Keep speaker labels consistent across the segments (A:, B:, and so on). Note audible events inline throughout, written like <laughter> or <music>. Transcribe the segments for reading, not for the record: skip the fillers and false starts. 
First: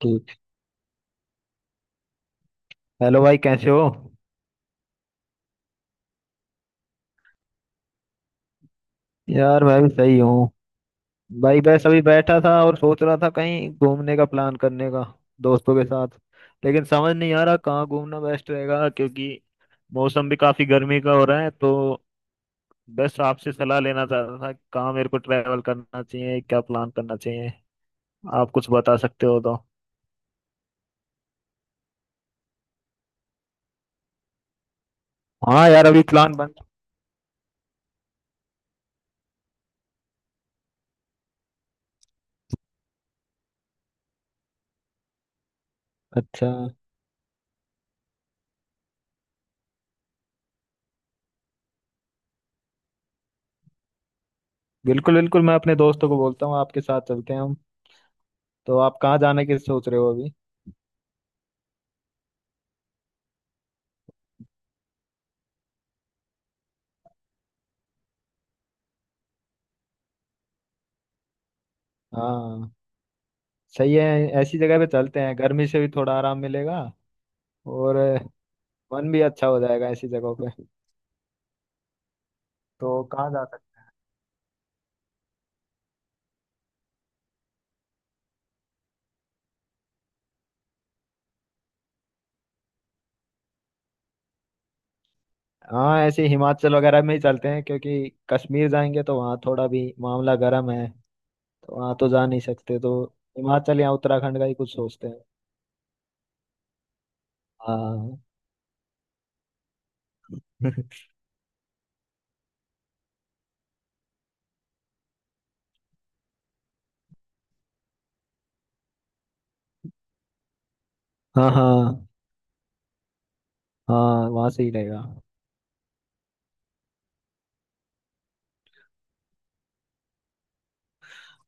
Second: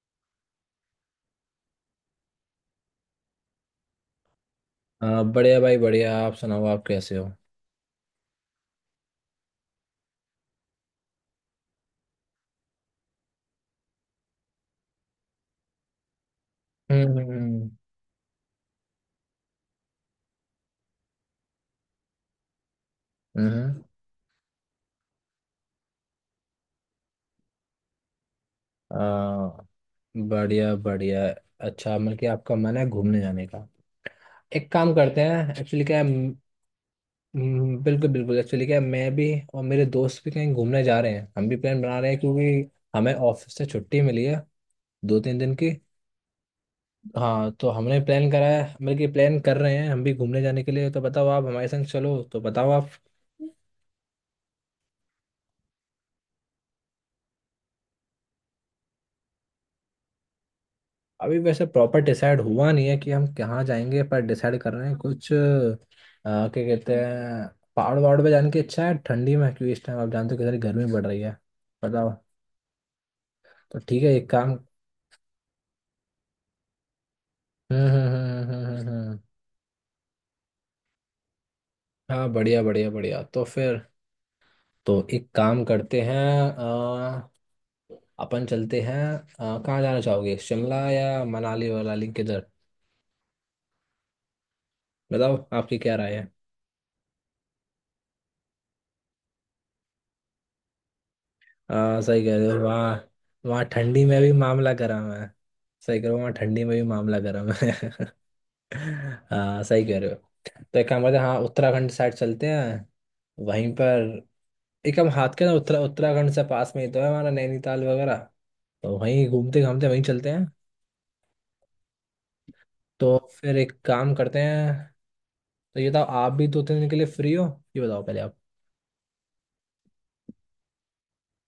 A: ठीक। हेलो भाई, कैसे हो?
B: बढ़िया भाई बढ़िया। आप सुनाओ, आप कैसे हो।
A: यार, मैं भी सही हूँ। भाई बस अभी बैठा था और सोच रहा था कहीं घूमने का प्लान करने का दोस्तों के साथ। लेकिन समझ
B: हम्म
A: नहीं आ रहा
B: हम्म,
A: कहाँ घूमना बेस्ट रहेगा क्योंकि मौसम भी काफी गर्मी का हो रहा है। तो बस आपसे
B: हम्म।
A: सलाह लेना चाहता था कहाँ मेरे को ट्रैवल करना चाहिए, क्या प्लान करना चाहिए। आप कुछ
B: अ,
A: बता सकते हो तो।
B: बढ़िया बढ़िया। अच्छा मतलब कि आपका मन है घूमने जाने का। एक काम करते हैं,
A: हाँ
B: एक्चुअली
A: यार,
B: क्या
A: अभी
B: है।
A: प्लान बन।
B: बिल्कुल बिल्कुल। एक्चुअली क्या है, मैं भी और मेरे दोस्त भी कहीं घूमने जा रहे हैं, हम भी प्लान बना रहे हैं क्योंकि हमें ऑफिस से छुट्टी मिली है 2-3 दिन की।
A: अच्छा।
B: हाँ तो हमने प्लान करा है मतलब कि प्लान कर रहे हैं हम भी घूमने जाने के लिए। तो बताओ आप हमारे संग चलो, तो बताओ आप।
A: बिल्कुल बिल्कुल मैं अपने दोस्तों को बोलता हूँ, आपके साथ चलते हैं हम। तो आप कहाँ जाने की सोच रहे हो अभी?
B: अभी वैसे प्रॉपर डिसाइड हुआ नहीं है कि हम कहाँ जाएंगे, पर डिसाइड कर रहे हैं कुछ क्या कहते हैं, पहाड़ वहाड़ पे जाने की इच्छा है ठंडी में, क्योंकि इस टाइम आप जानते हो कितनी गर्मी बढ़ रही है। बताओ।
A: हाँ।
B: तो
A: सही
B: ठीक
A: है,
B: है, एक काम।
A: ऐसी जगह पे चलते हैं, गर्मी से भी थोड़ा आराम मिलेगा और मन
B: हम्म।
A: भी अच्छा हो जाएगा ऐसी जगहों पे।
B: हाँ बढ़िया बढ़िया
A: तो
B: बढ़िया।
A: कहाँ
B: तो
A: जा सकते
B: फिर तो एक काम करते हैं, अ, अपन चलते हैं, कहाँ जाना चाहोगे शिमला या मनाली वनाली किधर। बताओ
A: हैं?
B: आपकी क्या
A: हाँ,
B: राय है।
A: ऐसे हिमाचल वगैरह में ही चलते हैं, क्योंकि कश्मीर जाएंगे तो वहाँ थोड़ा भी मामला गर्म है, तो वहाँ
B: हाँ
A: तो
B: सही
A: जा
B: कह
A: नहीं
B: रहे हो
A: सकते। तो
B: वहाँ वहाँ
A: हिमाचल या
B: ठंडी में भी
A: उत्तराखंड का ही
B: मामला
A: कुछ सोचते
B: गर्म
A: हैं।
B: है। सही कह रहे हो वहाँ ठंडी में भी मामला गर्म है <laughs>
A: हाँ।
B: हाँ सही कह रहे हो। तो एक काम
A: <laughs>
B: करते हैं, हाँ उत्तराखंड साइड चलते हैं वहीं पर। एक हम हाथ के ना उत्तराखंड से पास में ही तो है हमारा नैनीताल वगैरह। तो वहीं घूमते घामते वहीं चलते हैं।
A: हाँ, हाँ।
B: तो फिर एक काम
A: हाँ,
B: करते
A: वहाँ से ही
B: हैं।
A: रहेगा।
B: तो ये बताओ आप भी 2-3 दिन के लिए फ्री हो, ये बताओ पहले आप।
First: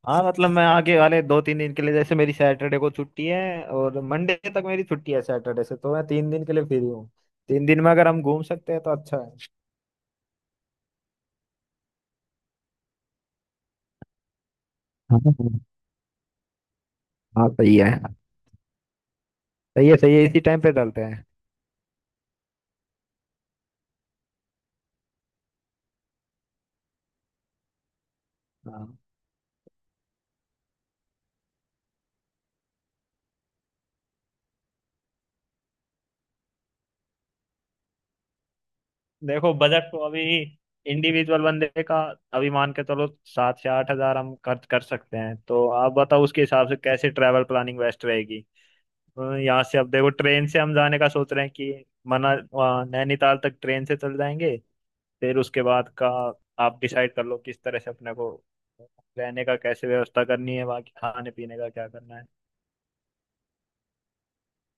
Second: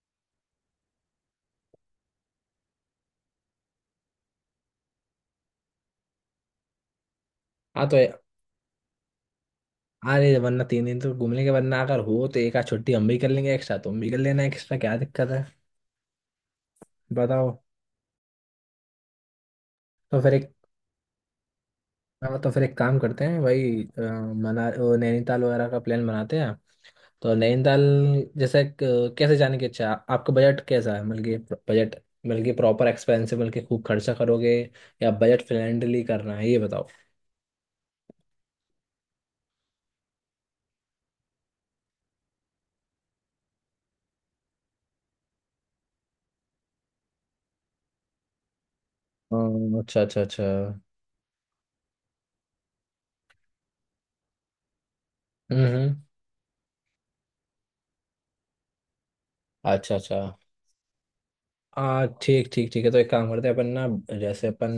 A: हाँ मतलब मैं आगे वाले 2 3 दिन के लिए, जैसे मेरी सैटरडे को छुट्टी है और मंडे तक मेरी छुट्टी है सैटरडे से, तो मैं 3 दिन के लिए फ्री हूँ। 3 दिन
B: हाँ
A: में
B: तो
A: अगर हम घूम सकते हैं तो अच्छा है।
B: अरे वरना 3 दिन तो घूम लेंगे, वरना अगर हो तो एक आध छुट्टी हम भी कर लेंगे एक्स्ट्रा, तुम भी कर लेना एक्स्ट्रा, क्या
A: हाँ,
B: दिक्कत
A: हाँ।
B: है।
A: हाँ,
B: बताओ।
A: सही है। सही है, सही
B: तो
A: है,
B: फिर
A: इसी
B: एक।
A: टाइम पे डालते हैं।
B: हाँ, तो फिर एक काम करते हैं भाई, मना वो नैनीताल वगैरह का प्लान बनाते हैं। तो नैनीताल जैसे
A: हाँ।
B: कैसे जाने की इच्छा है, आपका बजट कैसा है, मतलब कि बजट, मतलब कि प्रॉपर एक्सपेंसिव मतलब कि खूब खर्चा करोगे या बजट फ्रेंडली करना है, ये बताओ।
A: देखो, बजट तो अभी इंडिविजुअल बंदे का अभी मान के चलो, 7 से 8 हज़ार हम खर्च कर सकते हैं। तो आप बताओ उसके हिसाब से कैसे ट्रैवल प्लानिंग बेस्ट रहेगी। यहाँ से अब
B: अच्छा
A: देखो,
B: अच्छा अच्छा।
A: ट्रेन से हम जाने का सोच रहे हैं कि मना वहाँ नैनीताल तक ट्रेन से चल जाएंगे। फिर उसके
B: हम्म
A: बाद
B: हम्म,
A: का आप डिसाइड कर लो, किस तरह से अपने को रहने का कैसे
B: अच्छा अच्छा।
A: व्यवस्था करनी है, बाकी खाने पीने का क्या
B: हाँ
A: करना है।
B: ठीक ठीक ठीक है। तो एक काम करते हैं अपन ना, जैसे अपन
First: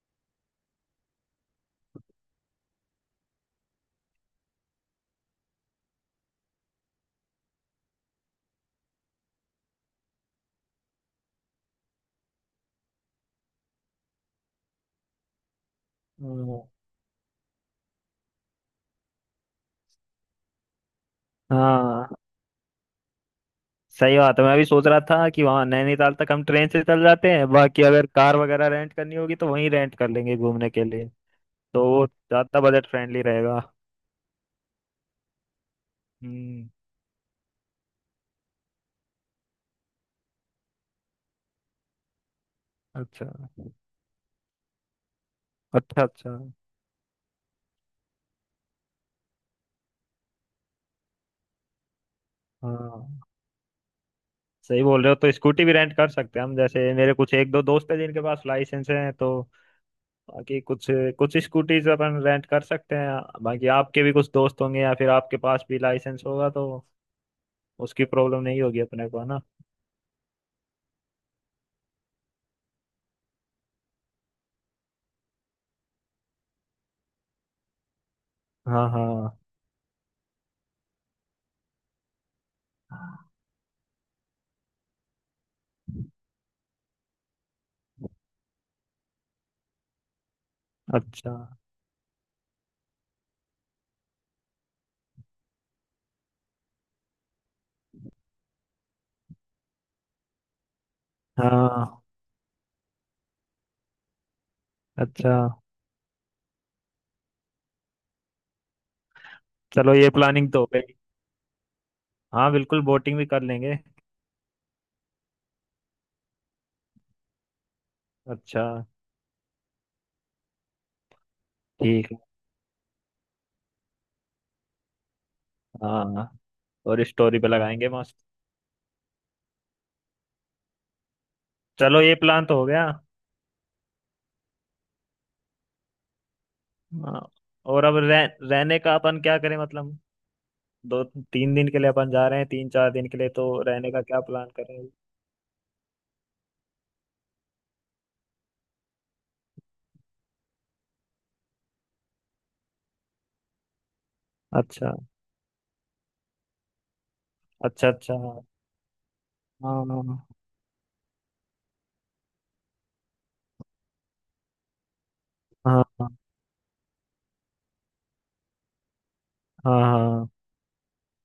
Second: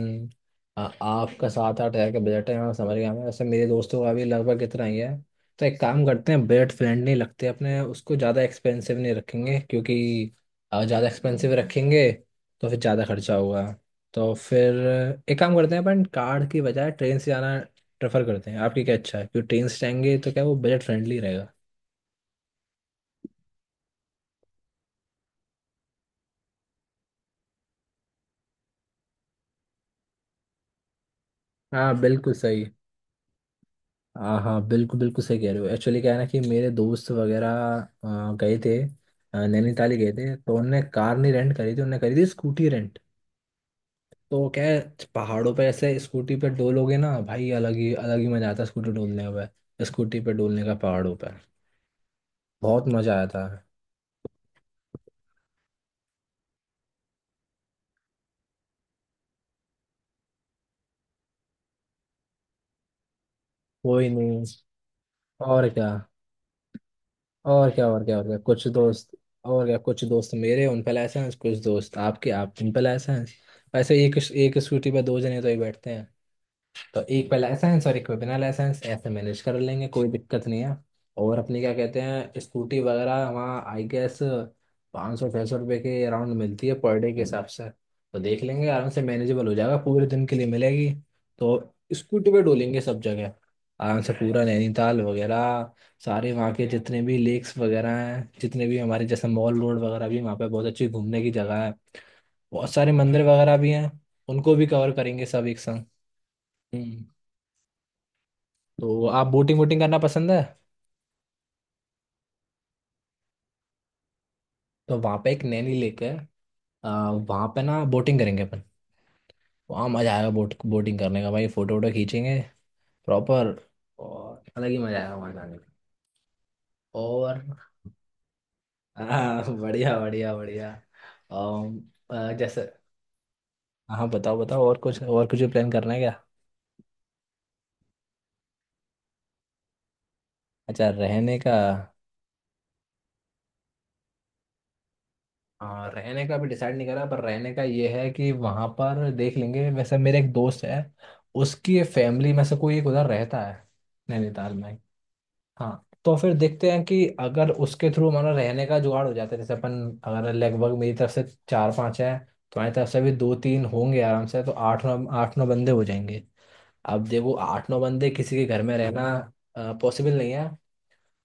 B: आपका 7-8 हज़ार का बजट है, हाँ समझ गया मैं, वैसे मेरे दोस्तों का भी लगभग इतना ही है। तो एक काम करते हैं बजट फ्रेंडली लगते हैं अपने, उसको ज़्यादा एक्सपेंसिव नहीं रखेंगे क्योंकि ज़्यादा एक्सपेंसिव रखेंगे तो फिर ज़्यादा खर्चा होगा। तो फिर एक काम करते हैं अपन कार की
A: हम्म।
B: बजाय ट्रेन से जाना प्रेफर करते हैं, आपकी क्या अच्छा है, क्योंकि ट्रेन से जाएंगे तो क्या वो बजट फ्रेंडली रहेगा।
A: हाँ सही बात है, मैं भी सोच रहा था कि वहाँ नैनीताल तक हम ट्रेन से चल जाते हैं, बाकी अगर कार वगैरह रेंट करनी होगी तो वहीं रेंट कर लेंगे घूमने के लिए, तो
B: हाँ
A: वो
B: बिल्कुल
A: ज्यादा
B: सही।
A: बजट फ्रेंडली रहेगा।
B: हाँ हाँ बिल्कुल बिल्कुल सही कह रहे हो, एक्चुअली क्या है ना कि मेरे
A: हम्म।
B: दोस्त वगैरह गए थे, नैनीताल ही गए थे, तो उनने कार नहीं रेंट करी थी, उनने करी थी स्कूटी रेंट।
A: अच्छा
B: तो क्या है पहाड़ों पे ऐसे
A: अच्छा
B: स्कूटी
A: अच्छा
B: पे डोलोगे ना भाई, अलग ही मजा आता है स्कूटी डोलने में। स्कूटी पे डोलने का पहाड़ों पे बहुत मजा
A: हाँ
B: आया था।
A: सही बोल रहे हो, तो स्कूटी भी रेंट कर सकते हैं हम। जैसे मेरे कुछ 1 2 दोस्त हैं जिनके पास लाइसेंस है, तो बाकी कुछ कुछ स्कूटीज अपन रेंट कर सकते हैं। बाकी आपके
B: कोई
A: भी कुछ
B: नहीं।
A: दोस्त होंगे या फिर आपके पास
B: और
A: भी
B: क्या
A: लाइसेंस होगा, तो उसकी
B: और क्या
A: प्रॉब्लम नहीं
B: कुछ
A: होगी अपने
B: दोस्त।
A: को, है ना।
B: और क्या कुछ दोस्त मेरे उन पे लाइसेंस, कुछ दोस्त आपके आप उन पे लाइसेंस, ऐसे एक एक स्कूटी पे दो जने तो ही बैठते हैं। तो एक पे लाइसेंस और एक पे बिना लाइसेंस
A: हाँ,
B: ऐसे
A: हाँ।
B: मैनेज कर लेंगे, कोई दिक्कत नहीं है। और अपनी क्या कहते हैं स्कूटी वगैरह वहाँ आई गेस 500-600 रुपये के अराउंड मिलती है पर डे के हिसाब से। तो देख लेंगे आराम से, मैनेजेबल हो जाएगा, पूरे दिन के लिए मिलेगी।
A: अच्छा।
B: तो स्कूटी पे डोलेंगे सब जगह आराम से, पूरा नैनीताल वगैरह, सारे वहाँ के जितने भी लेक्स वगैरह हैं, जितने भी हमारे जैसे मॉल रोड वगैरह भी वहाँ पे बहुत अच्छी घूमने की जगह है।
A: हाँ।
B: बहुत सारे मंदिर वगैरह भी हैं, उनको भी कवर करेंगे
A: अच्छा।
B: सब एक संग। हम्म। तो आप बोटिंग वोटिंग
A: चलो
B: करना
A: ये
B: पसंद है।
A: प्लानिंग तो हो गई। हाँ बिल्कुल, बोटिंग भी कर लेंगे।
B: तो वहाँ पे एक नैनी लेक है, वहाँ पे ना बोटिंग करेंगे अपन।
A: अच्छा।
B: वहाँ मज़ा आएगा बोटिंग करने का भाई, फोटो वोटो
A: ठीक है।
B: खींचेंगे प्रॉपर, और अलग ही मज़ा आएगा वहाँ जाने का।
A: हाँ, और स्टोरी
B: और
A: पे लगाएंगे मस्त।
B: बढ़िया बढ़िया बढ़िया। अम,
A: चलो ये प्लान तो
B: जैसे
A: हो गया।
B: हाँ बताओ बताओ, और कुछ प्लान करना है क्या।
A: हाँ, और अब रहने का अपन क्या करें मतलब।
B: अच्छा
A: दो
B: रहने का।
A: तीन दिन के लिए अपन जा रहे हैं, 3 4 दिन के लिए, तो रहने का क्या प्लान करें।
B: हाँ रहने का भी डिसाइड नहीं करा, पर रहने का ये है कि वहाँ पर देख लेंगे। वैसे मेरे एक दोस्त है, उसकी फैमिली में से कोई एक उधर रहता है नैनीताल में।
A: अच्छा
B: हाँ तो फिर देखते हैं कि अगर
A: अच्छा
B: उसके थ्रू
A: अच्छा
B: हमारा
A: हाँ
B: रहने का जुगाड़ हो जाता है, जैसे अपन
A: हाँ
B: अगर लगभग मेरी तरफ से 4-5 हैं तो हमारी तरफ से भी 2-3 होंगे आराम से, तो आठ नौ बंदे हो
A: हाँ
B: जाएंगे। अब देखो 8-9 बंदे किसी के घर में रहना
A: हाँ
B: पॉसिबल
A: हाँ
B: नहीं है।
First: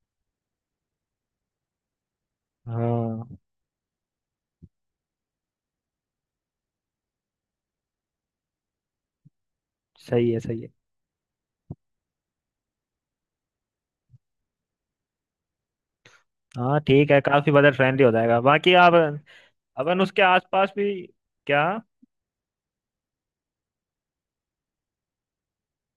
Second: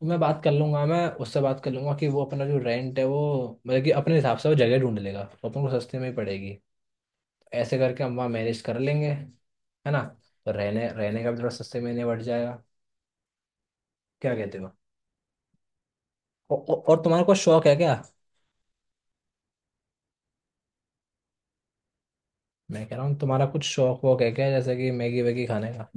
B: तो मैं उससे बात कर लूंगा कि वो अपना जो रेंट है वो
A: हाँ,
B: मतलब कि अपने हिसाब से वो जगह ढूंढ लेगा तो अपन को सस्ते में ही पड़ेगी। ऐसे करके हम वहाँ मैनेज कर लेंगे है ना।
A: सही है,
B: तो
A: सही है।
B: रहने रहने का भी थोड़ा सस्ते में निपट जाएगा। क्या कहते हो।
A: हाँ
B: और
A: ठीक है,
B: तुम्हारा कुछ
A: काफी
B: शौक है
A: बजट
B: क्या।
A: फ्रेंडली हो जाएगा। बाकी आप अपन उसके आसपास भी क्या।
B: मैं कह रहा हूँ तुम्हारा कुछ शौक वौक है क्या, जैसे कि मैगी वैगी खाने का।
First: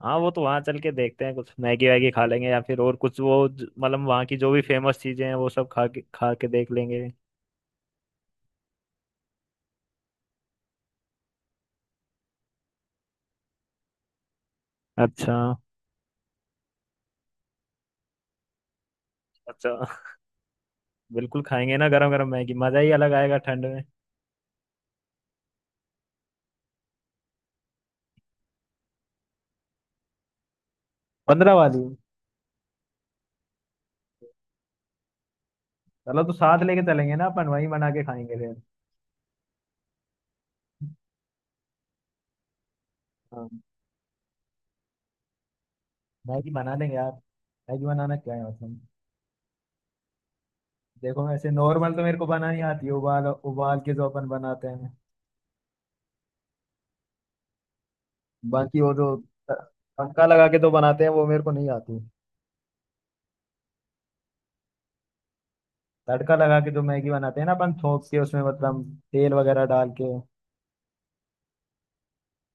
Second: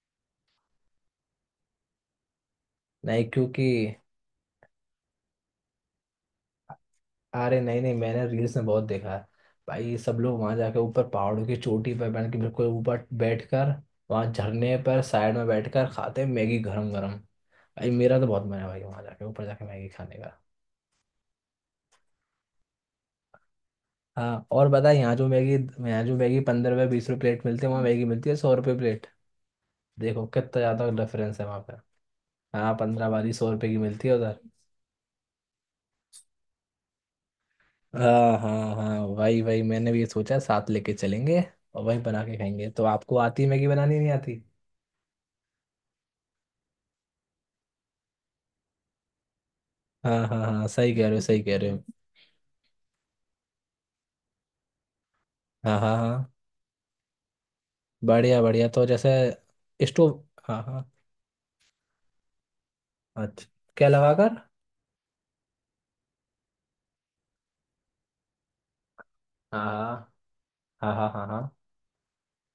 A: हाँ वो तो वहाँ चल के देखते हैं, कुछ मैगी वैगी खा लेंगे या फिर और कुछ
B: नहीं
A: वो
B: क्योंकि,
A: मतलब वहाँ की जो भी फेमस चीजें हैं वो सब खा के देख लेंगे।
B: अरे नहीं नहीं, मैंने रील्स में बहुत देखा है भाई, सब लोग वहां जाके ऊपर पहाड़ों की चोटी पर बन के बिल्कुल ऊपर बैठ कर वहाँ झरने पर साइड
A: अच्छा।
B: में बैठ कर खाते हैं मैगी गरम गरम। भाई मेरा तो बहुत मन है भाई वहाँ जाके ऊपर जाके
A: अच्छा।
B: मैगी खाने का।
A: <laughs> बिल्कुल खाएंगे ना, गरम गरम मैगी, मजा ही अलग आएगा ठंड में।
B: हाँ और बता यहाँ जो मैगी 15 रुपये 20 रुपये प्लेट मिलती है, वहाँ मैगी मिलती है 100 रुपये प्लेट। देखो कितना ज़्यादा डिफरेंस है
A: 15
B: वहाँ
A: वाली।
B: पर। हाँ 15 वाली 100 रुपये की मिलती है उधर।
A: चलो, तो साथ लेके चलेंगे ना अपन, वहीं बना के खाएंगे
B: हाँ
A: फिर।
B: हाँ हाँ, वही वही, मैंने भी ये सोचा साथ लेके चलेंगे और वही बना के खाएंगे। तो आपको आती
A: हाँ
B: मैगी बनानी नहीं आती।
A: मैगी बना लेंगे यार, मैगी बनाना क्या है मतलब।
B: हाँ हाँ हाँ सही कह रहे हो
A: देखो
B: सही
A: वैसे
B: कह रहे हो।
A: नॉर्मल तो मेरे को बनानी आती है, उबाल उबाल के जो अपन बनाते हैं।
B: हाँ हाँ हाँ बढ़िया बढ़िया।
A: बाकी
B: तो
A: वो जो
B: जैसे स्टोव,
A: तड़का लगा के
B: हाँ
A: जो
B: हाँ।
A: बनाते हैं वो मेरे को नहीं आती।
B: अच्छा, क्या लगा कर।
A: तड़का लगा के जो मैगी बनाते हैं ना अपन, थोक के उसमें, मतलब तेल वगैरह डाल
B: हाँ
A: के।
B: हाँ हाँ हाँ हाँ।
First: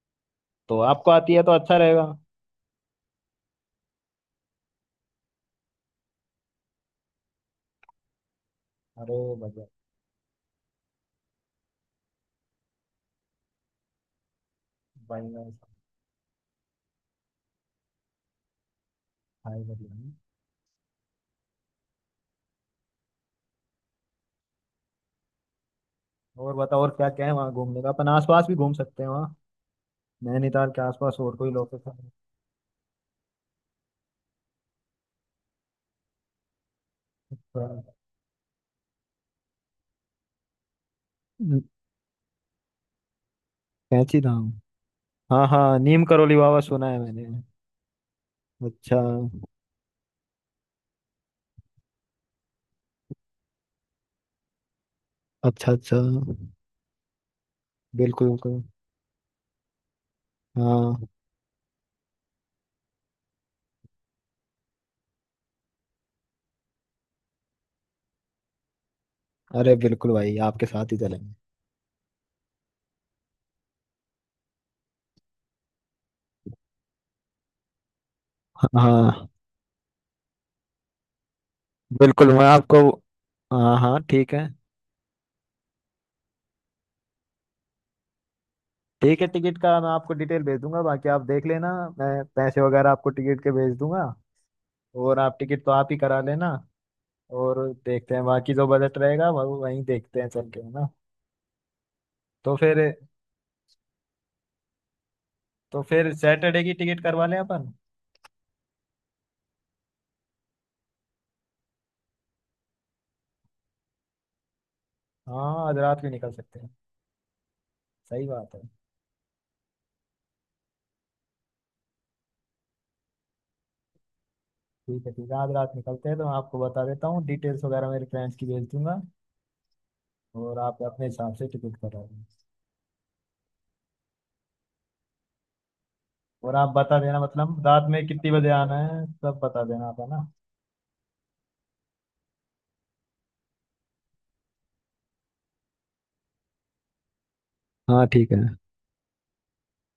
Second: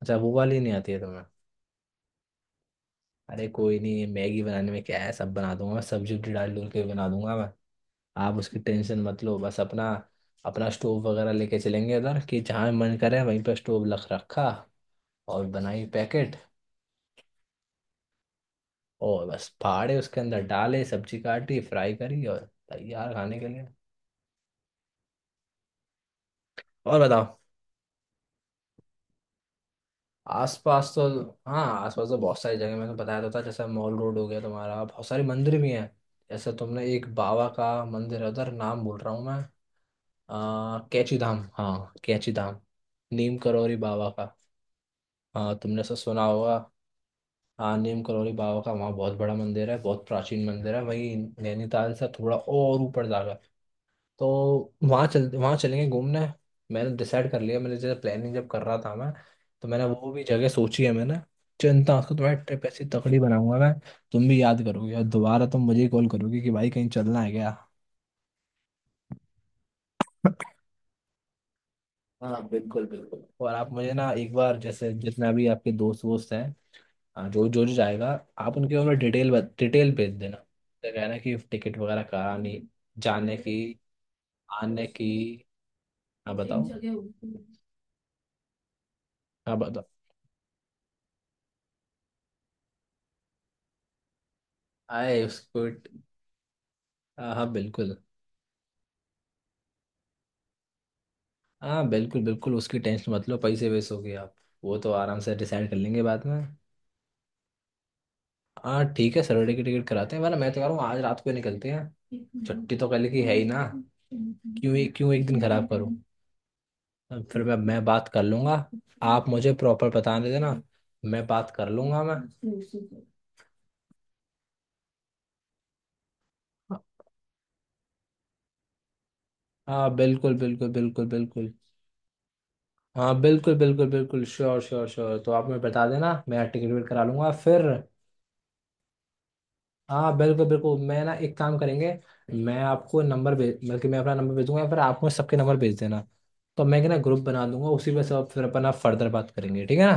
B: अच्छा वो वाली नहीं
A: तो
B: आती है
A: आपको
B: तुम्हें।
A: आती है तो अच्छा रहेगा।
B: अरे कोई नहीं, ये मैगी बनाने में क्या है, सब बना दूंगा मैं, सब्जी उब्जी डाल डूल के बना दूंगा मैं। आप उसकी टेंशन
A: अरे
B: मत लो, बस
A: बढ़िया।
B: अपना अपना स्टोव वगैरह लेके चलेंगे उधर, कि जहाँ मन करे वहीं पर स्टोव रख रखा
A: भाई
B: और
A: मैं।
B: बनाई पैकेट और बस
A: भाई बढ़िया।
B: फाड़े उसके अंदर डाले, सब्जी काटी, फ्राई करी और तैयार खाने के लिए।
A: और बताओ, और
B: और
A: क्या क्या है
B: बताओ
A: वहाँ घूमने का, अपन आसपास भी घूम सकते हैं वहाँ? नैनीताल के
B: आसपास तो,
A: आसपास और कोई
B: हाँ आसपास
A: लोकेशन?
B: तो बहुत सारी जगह, मैंने बताया तो था जैसे मॉल रोड हो गया तुम्हारा, बहुत सारे मंदिर भी हैं जैसे तुमने एक बाबा का मंदिर है उधर, नाम बोल रहा हूँ मैं कैची धाम, हाँ कैची धाम, नीम करौरी बाबा
A: कैंची
B: का।
A: धाम। हाँ
B: हाँ
A: हाँ,
B: तुमने सब
A: नीम
B: सुना
A: करोली
B: होगा।
A: बाबा सुना है मैंने।
B: हाँ नीम करौरी बाबा का वहाँ
A: अच्छा
B: बहुत बड़ा मंदिर है, बहुत प्राचीन मंदिर है वहीं नैनीताल से थोड़ा और ऊपर जाकर। तो वहाँ
A: अच्छा
B: चलेंगे
A: अच्छा।
B: घूमने। मैंने डिसाइड कर लिया, मैंने जैसे
A: बिल्कुल
B: प्लानिंग जब
A: बिल्कुल
B: कर रहा था मैं तो मैंने वो भी जगह सोची है
A: हाँ।
B: मैंने। चिंता उसको तुम्हारी, ट्रिप ऐसी तकड़ी बनाऊंगा मैं, तुम भी याद करोगे और दोबारा तुम मुझे कॉल करोगे कि भाई कहीं चलना है क्या।
A: अरे बिल्कुल भाई, आपके साथ ही चलेंगे।
B: हाँ बिल्कुल बिल्कुल। और आप मुझे ना एक बार, जैसे जितना भी आपके दोस्त वोस्त हैं, हाँ, जो जो जो जाएगा, आप उनके बारे में
A: हाँ
B: डिटेल भेज देना, तो कहना कि टिकट वगैरह
A: बिल्कुल, मैं
B: करानी
A: आपको।
B: जाने की
A: हाँ हाँ ठीक है।
B: आने की। हाँ बताओ
A: ठीक है,
B: हाँ
A: टिकट का
B: बताओ।
A: मैं आपको डिटेल भेज दूंगा, बाकी आप देख लेना। मैं पैसे वगैरह आपको टिकट के भेज दूंगा और
B: आए
A: आप टिकट
B: उसको,
A: तो आप ही करा लेना।
B: हाँ हाँ
A: और
B: बिल्कुल।
A: देखते हैं बाकी जो बजट रहेगा वो वहीं देखते हैं चल के, है ना।
B: हाँ बिल्कुल बिल्कुल
A: तो
B: उसकी
A: फिर।
B: टेंशन मत लो, पैसे वैसे हो गए आप वो तो आराम से डिसाइड कर
A: तो
B: लेंगे
A: फिर
B: बाद में।
A: सैटरडे की टिकट करवा लें अपन।
B: हाँ ठीक है सैटरडे की टिकट कराते हैं, वरना मैं तो कह रहा हूँ आज रात को ही निकलते हैं, छुट्टी तो कल की है ही ना। क्यों एक दिन खराब
A: हाँ, आज
B: करूँ।
A: रात भी निकल सकते हैं।
B: अब फिर मैं बात कर
A: सही
B: लूँगा।
A: बात है।
B: आप मुझे प्रॉपर बता दे देना, मैं बात कर लूँगा मैं।
A: ठीक है ठीक है, आज रात निकलते हैं तो मैं आपको बता देता हूँ, डिटेल्स वगैरह मेरे फ्रेंड्स की भेज दूंगा।
B: हाँ बिल्कुल
A: और
B: बिल्कुल
A: आप
B: बिल्कुल
A: अपने हिसाब से
B: बिल्कुल।
A: टिकट करा लेना।
B: हाँ बिल्कुल बिल्कुल बिल्कुल श्योर श्योर श्योर। तो आप मुझे बता देना मैं
A: और आप
B: टिकट विकट
A: बता
B: करा
A: देना
B: लूँगा
A: मतलब
B: फिर।
A: रात में कितनी बजे आना है सब बता देना आप, है
B: हाँ
A: ना।
B: बिल्कुल बिल्कुल, मैं ना एक काम करेंगे। मैं आपको नंबर भेज बल्कि मैं अपना नंबर भेज दूंगा या फिर आप मुझे सबके नंबर भेज देना, तो मैं क्या ना ग्रुप बना दूंगा उसी पे,
A: हाँ
B: सब
A: ठीक है।
B: फिर अपना फर्दर बात करेंगे, ठीक है ना।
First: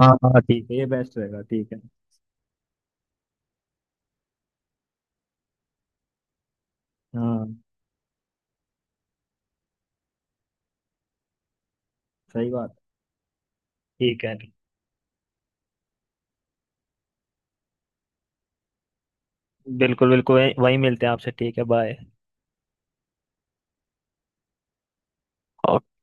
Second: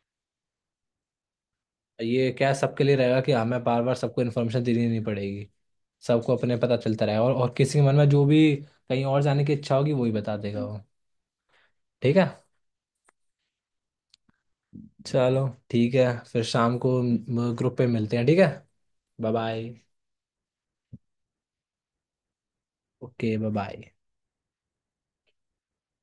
A: हाँ हाँ ठीक है, ये बेस्ट रहेगा, ठीक है।
B: ये क्या है, सबके लिए रहेगा कि हमें बार बार सबको इन्फॉर्मेशन देनी नहीं पड़ेगी, सबको अपने पता चलता रहेगा, और,
A: हाँ
B: और किसी के मन में जो भी कहीं और जाने की इच्छा होगी वही बता देगा वो। ठीक है।
A: सही बात। ठीक है।
B: चलो ठीक है। फिर शाम को ग्रुप पे मिलते हैं ठीक है। Bye bye.
A: बिल्कुल बिल्कुल, वही वही मिलते हैं आपसे, ठीक है बाय।
B: Okay bye bye.